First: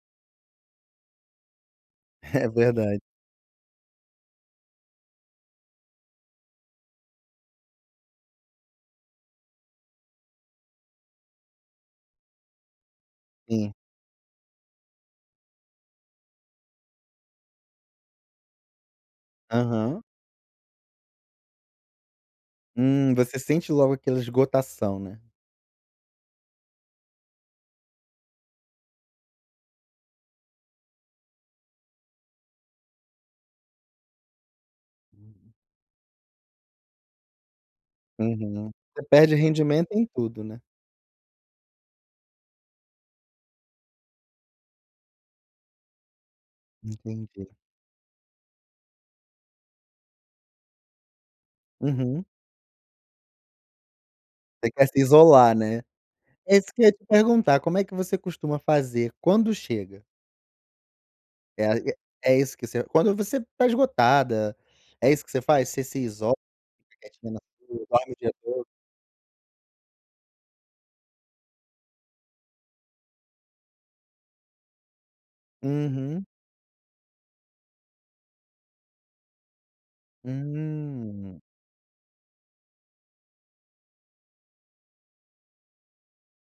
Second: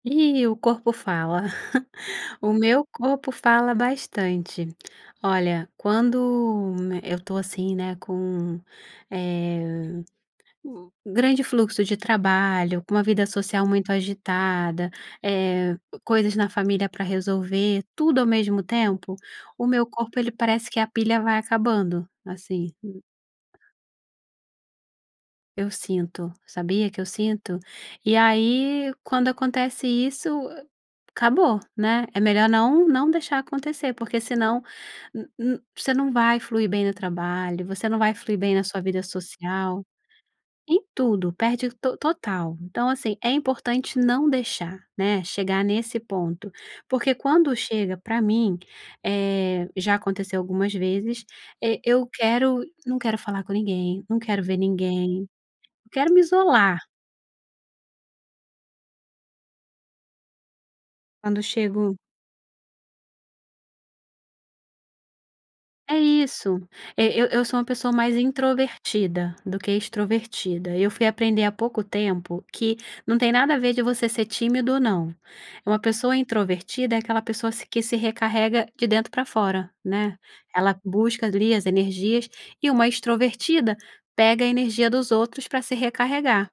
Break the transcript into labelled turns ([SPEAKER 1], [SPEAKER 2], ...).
[SPEAKER 1] Ih, o corpo fala.
[SPEAKER 2] É
[SPEAKER 1] O meu
[SPEAKER 2] verda
[SPEAKER 1] corpo fala bastante. Olha, quando eu tô assim, né, com, eh, o grande fluxo de trabalho, com uma vida social
[SPEAKER 2] Sim.
[SPEAKER 1] muito agitada, eh, coisas na família pra resolver, tudo ao mesmo tempo, o meu
[SPEAKER 2] Aham.
[SPEAKER 1] corpo ele parece que a pilha vai acabando, assim.
[SPEAKER 2] Hum, você sente logo aquela esgotação, né.
[SPEAKER 1] Eu sinto, sabia que eu sinto? E aí quando acontece isso acabou, né, é melhor não não deixar acontecer porque senão n
[SPEAKER 2] Uhum.
[SPEAKER 1] n você não vai fluir bem no trabalho, você não vai fluir bem na
[SPEAKER 2] Uhum,
[SPEAKER 1] sua vida
[SPEAKER 2] você perde
[SPEAKER 1] social,
[SPEAKER 2] rendimento em tudo, né.
[SPEAKER 1] em tudo perde to total. Então, assim, é importante não deixar, né, chegar nesse ponto, porque
[SPEAKER 2] Entendi.
[SPEAKER 1] quando chega pra mim, eh, já aconteceu algumas vezes, eh, eu
[SPEAKER 2] Uhum.
[SPEAKER 1] quero não quero falar com ninguém, não quero ver
[SPEAKER 2] Você quer se
[SPEAKER 1] ninguém,
[SPEAKER 2] isolar, né.
[SPEAKER 1] eu quero me
[SPEAKER 2] É isso
[SPEAKER 1] isolar.
[SPEAKER 2] que ia te perguntar, como é que você costuma fazer quando chega?
[SPEAKER 1] Quando
[SPEAKER 2] É a
[SPEAKER 1] chego
[SPEAKER 2] é isso que você quando você tá esgotada é isso que você faz, você
[SPEAKER 1] É
[SPEAKER 2] se iso
[SPEAKER 1] isso! E eu eu
[SPEAKER 2] [unintelligible]
[SPEAKER 1] sou uma pessoa
[SPEAKER 2] dorme
[SPEAKER 1] mais
[SPEAKER 2] o dia to
[SPEAKER 1] introvertida do que extrovertida e eu fui aprender há pouco tempo que não tem nada a ver de você ser tímido ou não. Uma pessoa
[SPEAKER 2] Uhum.
[SPEAKER 1] introvertida é aquela pessoa se que se recarrega de dentro pra fora, né, ela busca
[SPEAKER 2] Hum.
[SPEAKER 1] ali as energias e uma extrovertida pega a energia dos outros pra se recarregar.